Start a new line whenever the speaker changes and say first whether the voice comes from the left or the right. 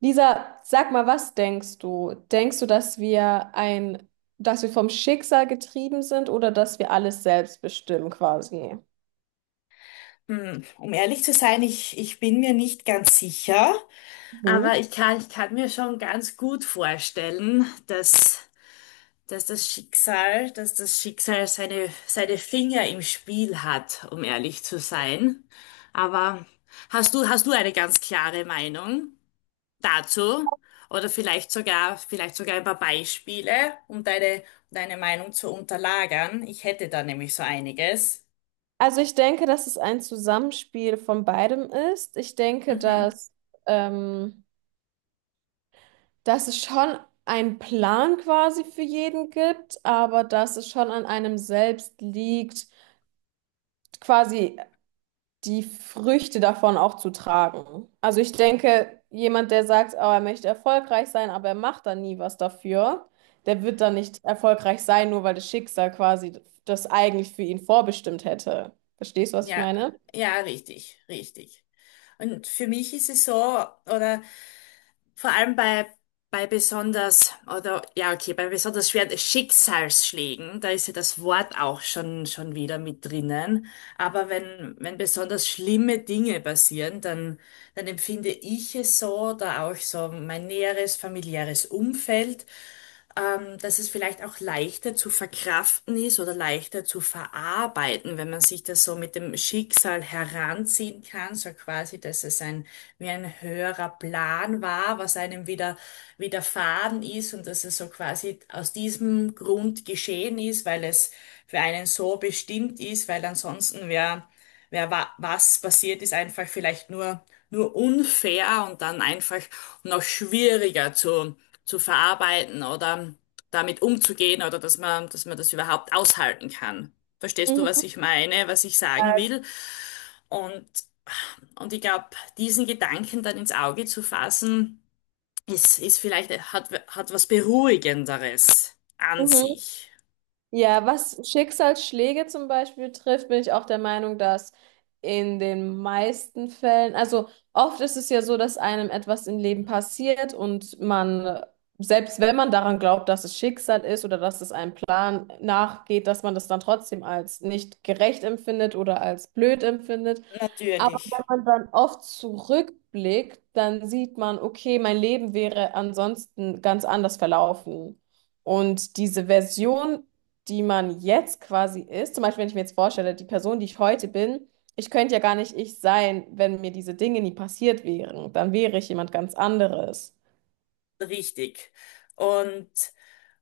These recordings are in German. right: Lisa, sag mal, was denkst du? Denkst du, dass wir dass wir vom Schicksal getrieben sind oder dass wir alles selbst bestimmen quasi?
left: Um ehrlich zu sein, ich bin mir nicht ganz sicher, aber
right: Mhm.
left: ich kann mir schon ganz gut vorstellen, dass das Schicksal, seine Finger im Spiel hat, um ehrlich zu sein. Aber hast du eine ganz klare Meinung dazu? Oder vielleicht sogar ein paar Beispiele, um deine Meinung zu unterlagern? Ich hätte da nämlich so einiges.
right: Also ich denke, dass es ein Zusammenspiel von beidem ist. Ich denke,
left: Mhm.
right: ähm, dass es schon einen Plan quasi für jeden gibt, aber dass es schon an einem selbst liegt, quasi die Früchte davon auch zu tragen. Also ich denke, jemand, der sagt, oh, er möchte erfolgreich sein, aber er macht dann nie was dafür, der wird dann nicht erfolgreich sein, nur weil das Schicksal quasi das eigentlich für ihn vorbestimmt hätte. Verstehst du, was ich
left: Ja,
right: meine?
left: ja, richtig. Und für mich ist es so, oder vor allem bei besonders, oder ja, okay, bei besonders schweren Schicksalsschlägen, da ist ja das Wort auch schon wieder mit drinnen. Aber wenn besonders schlimme Dinge passieren, dann empfinde ich es so, da auch so mein näheres familiäres Umfeld, dass es vielleicht auch leichter zu verkraften ist oder leichter zu verarbeiten, wenn man sich das so mit dem Schicksal heranziehen kann, so quasi, dass es ein, wie ein höherer Plan war, was einem wieder widerfahren ist und dass es so quasi aus diesem Grund geschehen ist, weil es für einen so bestimmt ist, weil ansonsten wäre wer wa was passiert, ist einfach vielleicht nur unfair und dann einfach noch schwieriger zu verarbeiten oder damit umzugehen oder dass dass man das überhaupt aushalten kann. Verstehst du, was
right: Mhm,
left: ich meine, was ich sagen will? Und, und ich glaube, diesen Gedanken dann ins Auge zu fassen, ist vielleicht, hat was Beruhigenderes an
right: mhm.
left: sich.
right: Ja, was Schicksalsschläge zum Beispiel trifft, bin ich auch der Meinung, dass in den meisten Fällen, also oft ist es ja so, dass einem etwas im Leben passiert und man, selbst wenn man daran glaubt, dass es Schicksal ist oder dass es einem Plan nachgeht, dass man das dann trotzdem als nicht gerecht empfindet oder als blöd empfindet. Aber wenn
left: Natürlich.
right: man dann oft zurückblickt, dann sieht man, okay, mein Leben wäre ansonsten ganz anders verlaufen. Und diese Version, die man jetzt quasi ist, zum Beispiel, wenn ich mir jetzt vorstelle, die Person, die ich heute bin, ich könnte ja gar nicht ich sein, wenn mir diese Dinge nie passiert wären. Dann wäre ich jemand ganz anderes.
left: Richtig. Und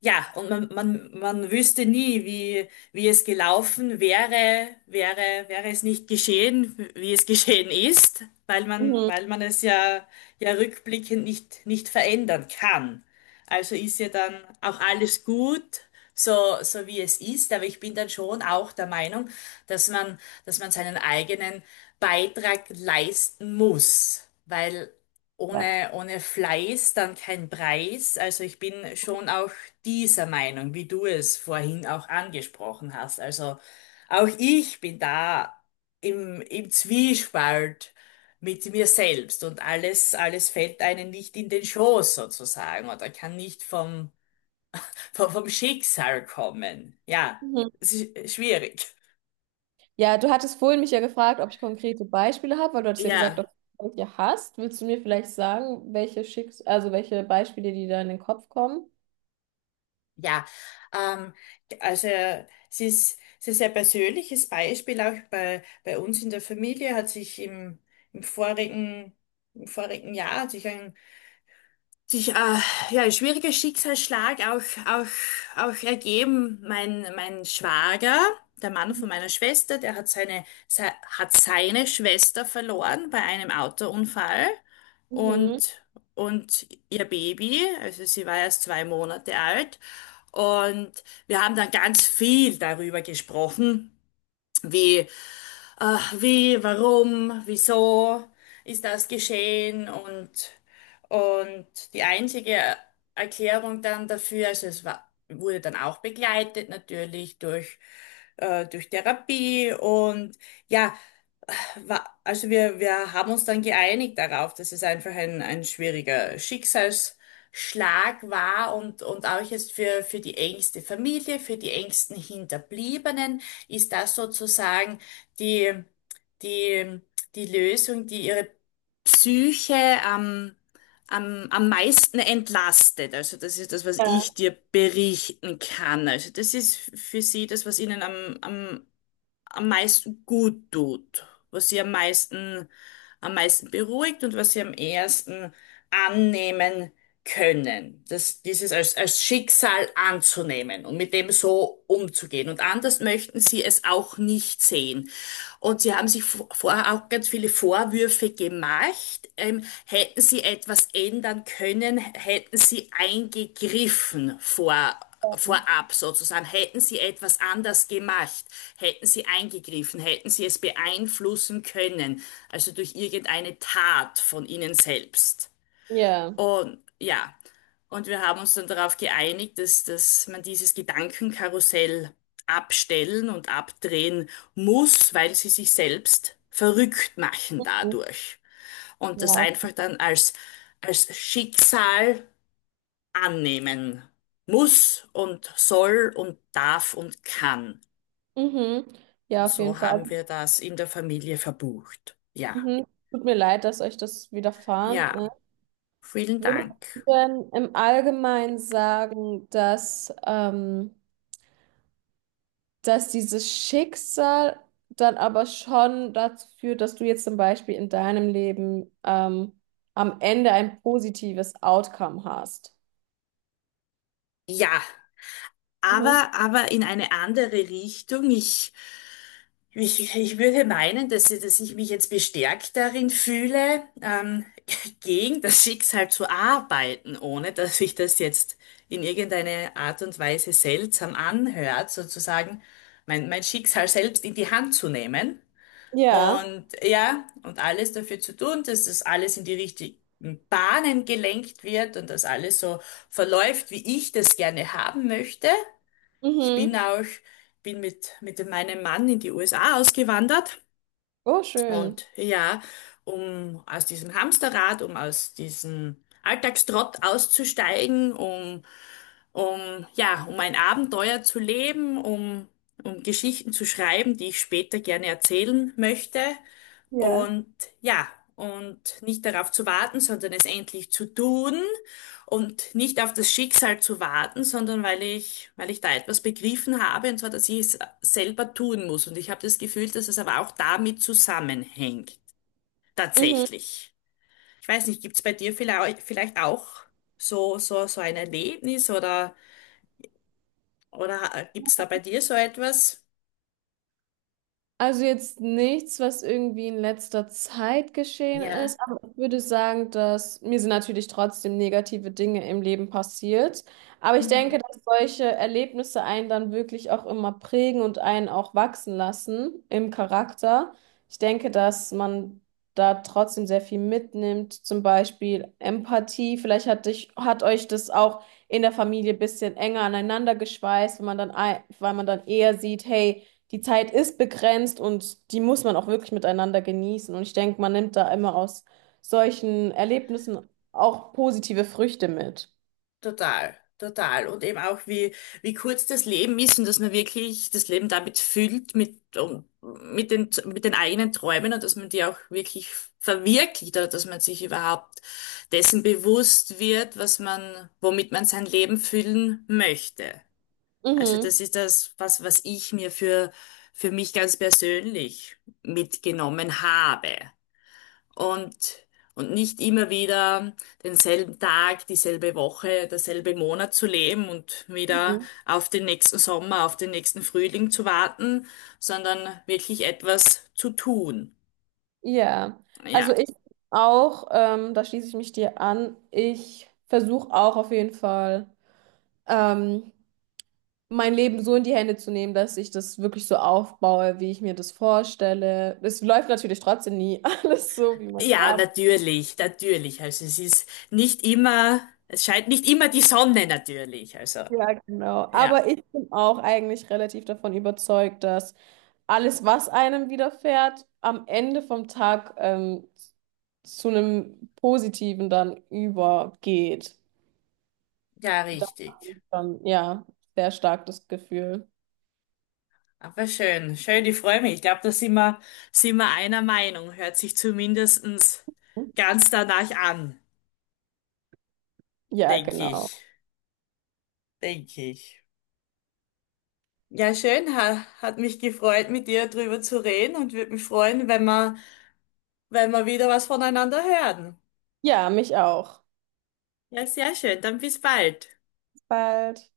left: ja, und man wüsste nie, wie es gelaufen wäre, wäre es nicht geschehen, wie es geschehen ist,
right: Mhm.
left: weil man es ja, ja rückblickend nicht verändern kann. Also ist ja dann auch alles gut, so wie es ist. Aber ich bin dann schon auch der Meinung, dass man, dass man seinen eigenen Beitrag leisten muss. Weil
right: Ja.
left: ohne Fleiß dann kein Preis. Also ich bin schon auch dieser Meinung, wie du es vorhin auch angesprochen hast. Also auch ich bin da im Zwiespalt mit mir selbst und alles fällt einem nicht in den Schoß sozusagen oder kann nicht vom Schicksal kommen. Ja,
right: Mhm.
left: es ist schwierig.
right: Ja, du hattest vorhin mich ja gefragt, ob ich konkrete Beispiele habe, weil du hattest ja gesagt, dass
left: Ja,
right: du welche hast. Willst du mir vielleicht sagen, welche Schicks also welche Beispiele, die da in den Kopf kommen?
left: ja. Ähm, also es es ist ein persönliches Beispiel. Auch bei uns in der Familie hat sich im vorigen, im vorigen Jahr hat sich ein sich ja, ein schwieriger Schicksalsschlag auch ergeben. Mein Schwager, der Mann von meiner Schwester, der hat hat seine Schwester verloren bei einem Autounfall
right: Mhm.
left: und, und ihr Baby, also sie war erst 2 Monate alt. Und wir haben dann ganz viel darüber gesprochen, wie äh, wie, warum, wieso ist das geschehen und die einzige Erklärung dann dafür, also es war, wurde dann auch begleitet natürlich durch, durch Therapie und ja, war, also wir haben uns dann geeinigt darauf, dass es einfach ein schwieriger Schicksalsschlag war und auch jetzt für die engste Familie, für die engsten Hinterbliebenen ist das sozusagen die, die, die Lösung, die ihre Psyche am meisten entlastet. Also das ist das, was ich
right: Ja.
left: dir berichten kann. Also das ist für sie das, was ihnen am meisten gut tut, was sie am am meisten beruhigt und was sie am ehesten annehmen können. Das, dieses als Schicksal anzunehmen und mit dem so umzugehen. Und anders möchten sie es auch nicht sehen. Und sie haben sich vorher auch ganz viele Vorwürfe gemacht. Hätten sie etwas ändern können, hätten sie eingegriffen vorab sozusagen, hätten sie etwas anders gemacht, hätten sie eingegriffen, hätten sie es beeinflussen können, also durch irgendeine Tat von ihnen selbst.
right: Ja.
left: Und ja, und wir haben uns dann darauf geeinigt, dass man dieses Gedankenkarussell abstellen und abdrehen muss, weil sie sich selbst verrückt machen dadurch. Und das
right: Ja.
left: einfach dann als Schicksal annehmen muss und soll und darf und kann.
right: Mhm. Ja, auf jeden
left: So
right: Fall.
left: haben
right: Also,
left: wir das in der Familie verbucht. Ja,
right: mhm. Tut mir leid, dass euch das widerfahren ist.
left: ja, vielen
right: Würdest
left: Dank.
right: du denn im Allgemeinen sagen, dass dass dieses Schicksal dann aber schon dazu führt, dass du jetzt zum Beispiel in deinem Leben am Ende ein positives Outcome hast.
left: Ja,
right: Mhm.
left: aber in eine andere Richtung. Ich Ich würde meinen, dass ich mich jetzt bestärkt darin fühle, gegen das Schicksal zu arbeiten, ohne dass sich das jetzt in irgendeine Art und Weise seltsam anhört, sozusagen mein Schicksal selbst in die Hand zu nehmen
right: Ja.
left: und ja, und alles dafür zu tun, dass das alles in die richtigen Bahnen gelenkt wird und dass alles so verläuft, wie ich das gerne haben möchte. Ich bin
right: Mhm.
left: auch, bin mit meinem Mann in die USA ausgewandert
right: Oh, schön.
left: und ja, um aus diesem Hamsterrad, um aus diesem Alltagstrott auszusteigen, um, ja, um ein Abenteuer zu leben, um Geschichten zu schreiben, die ich später gerne erzählen möchte.
right: Ja.
left: Und ja, und nicht darauf zu warten, sondern es endlich zu tun und nicht auf das Schicksal zu warten, sondern weil ich da etwas begriffen habe, und zwar, dass ich es selber tun muss. Und ich habe das Gefühl, dass es aber auch damit zusammenhängt,
right: Mhm.
left: tatsächlich. Ich weiß nicht, gibt's bei dir vielleicht auch so ein Erlebnis oder gibt's da bei dir so etwas?
right: Also jetzt nichts, was irgendwie in letzter Zeit geschehen
left: Ja.
right: ist, aber ich würde sagen, dass mir sind natürlich trotzdem negative Dinge im Leben passiert. Aber ich denke,
left: Mhm.
right: dass solche Erlebnisse einen dann wirklich auch immer prägen und einen auch wachsen lassen im Charakter. Ich denke, dass man da trotzdem sehr viel mitnimmt, zum Beispiel Empathie. Vielleicht hat hat euch das auch in der Familie ein bisschen enger aneinander geschweißt, wenn man dann, weil man dann eher sieht, hey, die Zeit ist begrenzt und die muss man auch wirklich miteinander genießen. Und ich denke, man nimmt da immer aus solchen Erlebnissen auch positive Früchte mit.
left: Total, total. Und eben auch, wie kurz das Leben ist und dass man wirklich das Leben damit füllt, mit den eigenen Träumen und dass man die auch wirklich verwirklicht oder dass man sich überhaupt dessen bewusst wird, was man, womit man sein Leben füllen möchte. Also das
right: Mhm.
left: ist das, was ich mir für mich ganz persönlich mitgenommen habe und, und nicht immer wieder denselben Tag, dieselbe Woche, derselbe Monat zu leben und wieder
right: Mhm.
left: auf den nächsten Sommer, auf den nächsten Frühling zu warten, sondern wirklich etwas zu tun.
right: Ja, also
left: Ja.
right: ich auch, da schließe ich mich dir an, ich versuche auch auf jeden Fall, ähm, mein Leben so in die Hände zu nehmen, dass ich das wirklich so aufbaue, wie ich mir das vorstelle. Es läuft natürlich trotzdem nie alles so, wie man es
left: Ja,
right: haben
left: natürlich, natürlich. Also es ist nicht immer, es scheint nicht immer die Sonne natürlich. Also,
right: Ja, genau.
left: ja,
right: Aber ich bin auch eigentlich relativ davon überzeugt, dass alles, was einem widerfährt, am Ende vom Tag zu einem Positiven dann übergeht.
left: ja,
right: Das
left: richtig.
right: ist dann, ja, sehr stark das Gefühl.
left: Aber schön, ich freue mich. Ich glaube, da sind wir einer Meinung. Hört sich zumindestens ganz danach an.
right: Ja,
left: Denke
right: genau.
left: ich. Denke ich. Ja, schön, hat mich gefreut, mit dir drüber zu reden und würde mich freuen, wenn wir wieder was voneinander hören.
right: Ja, mich auch.
left: Ja, sehr schön. Dann bis bald.
right: Bis bald.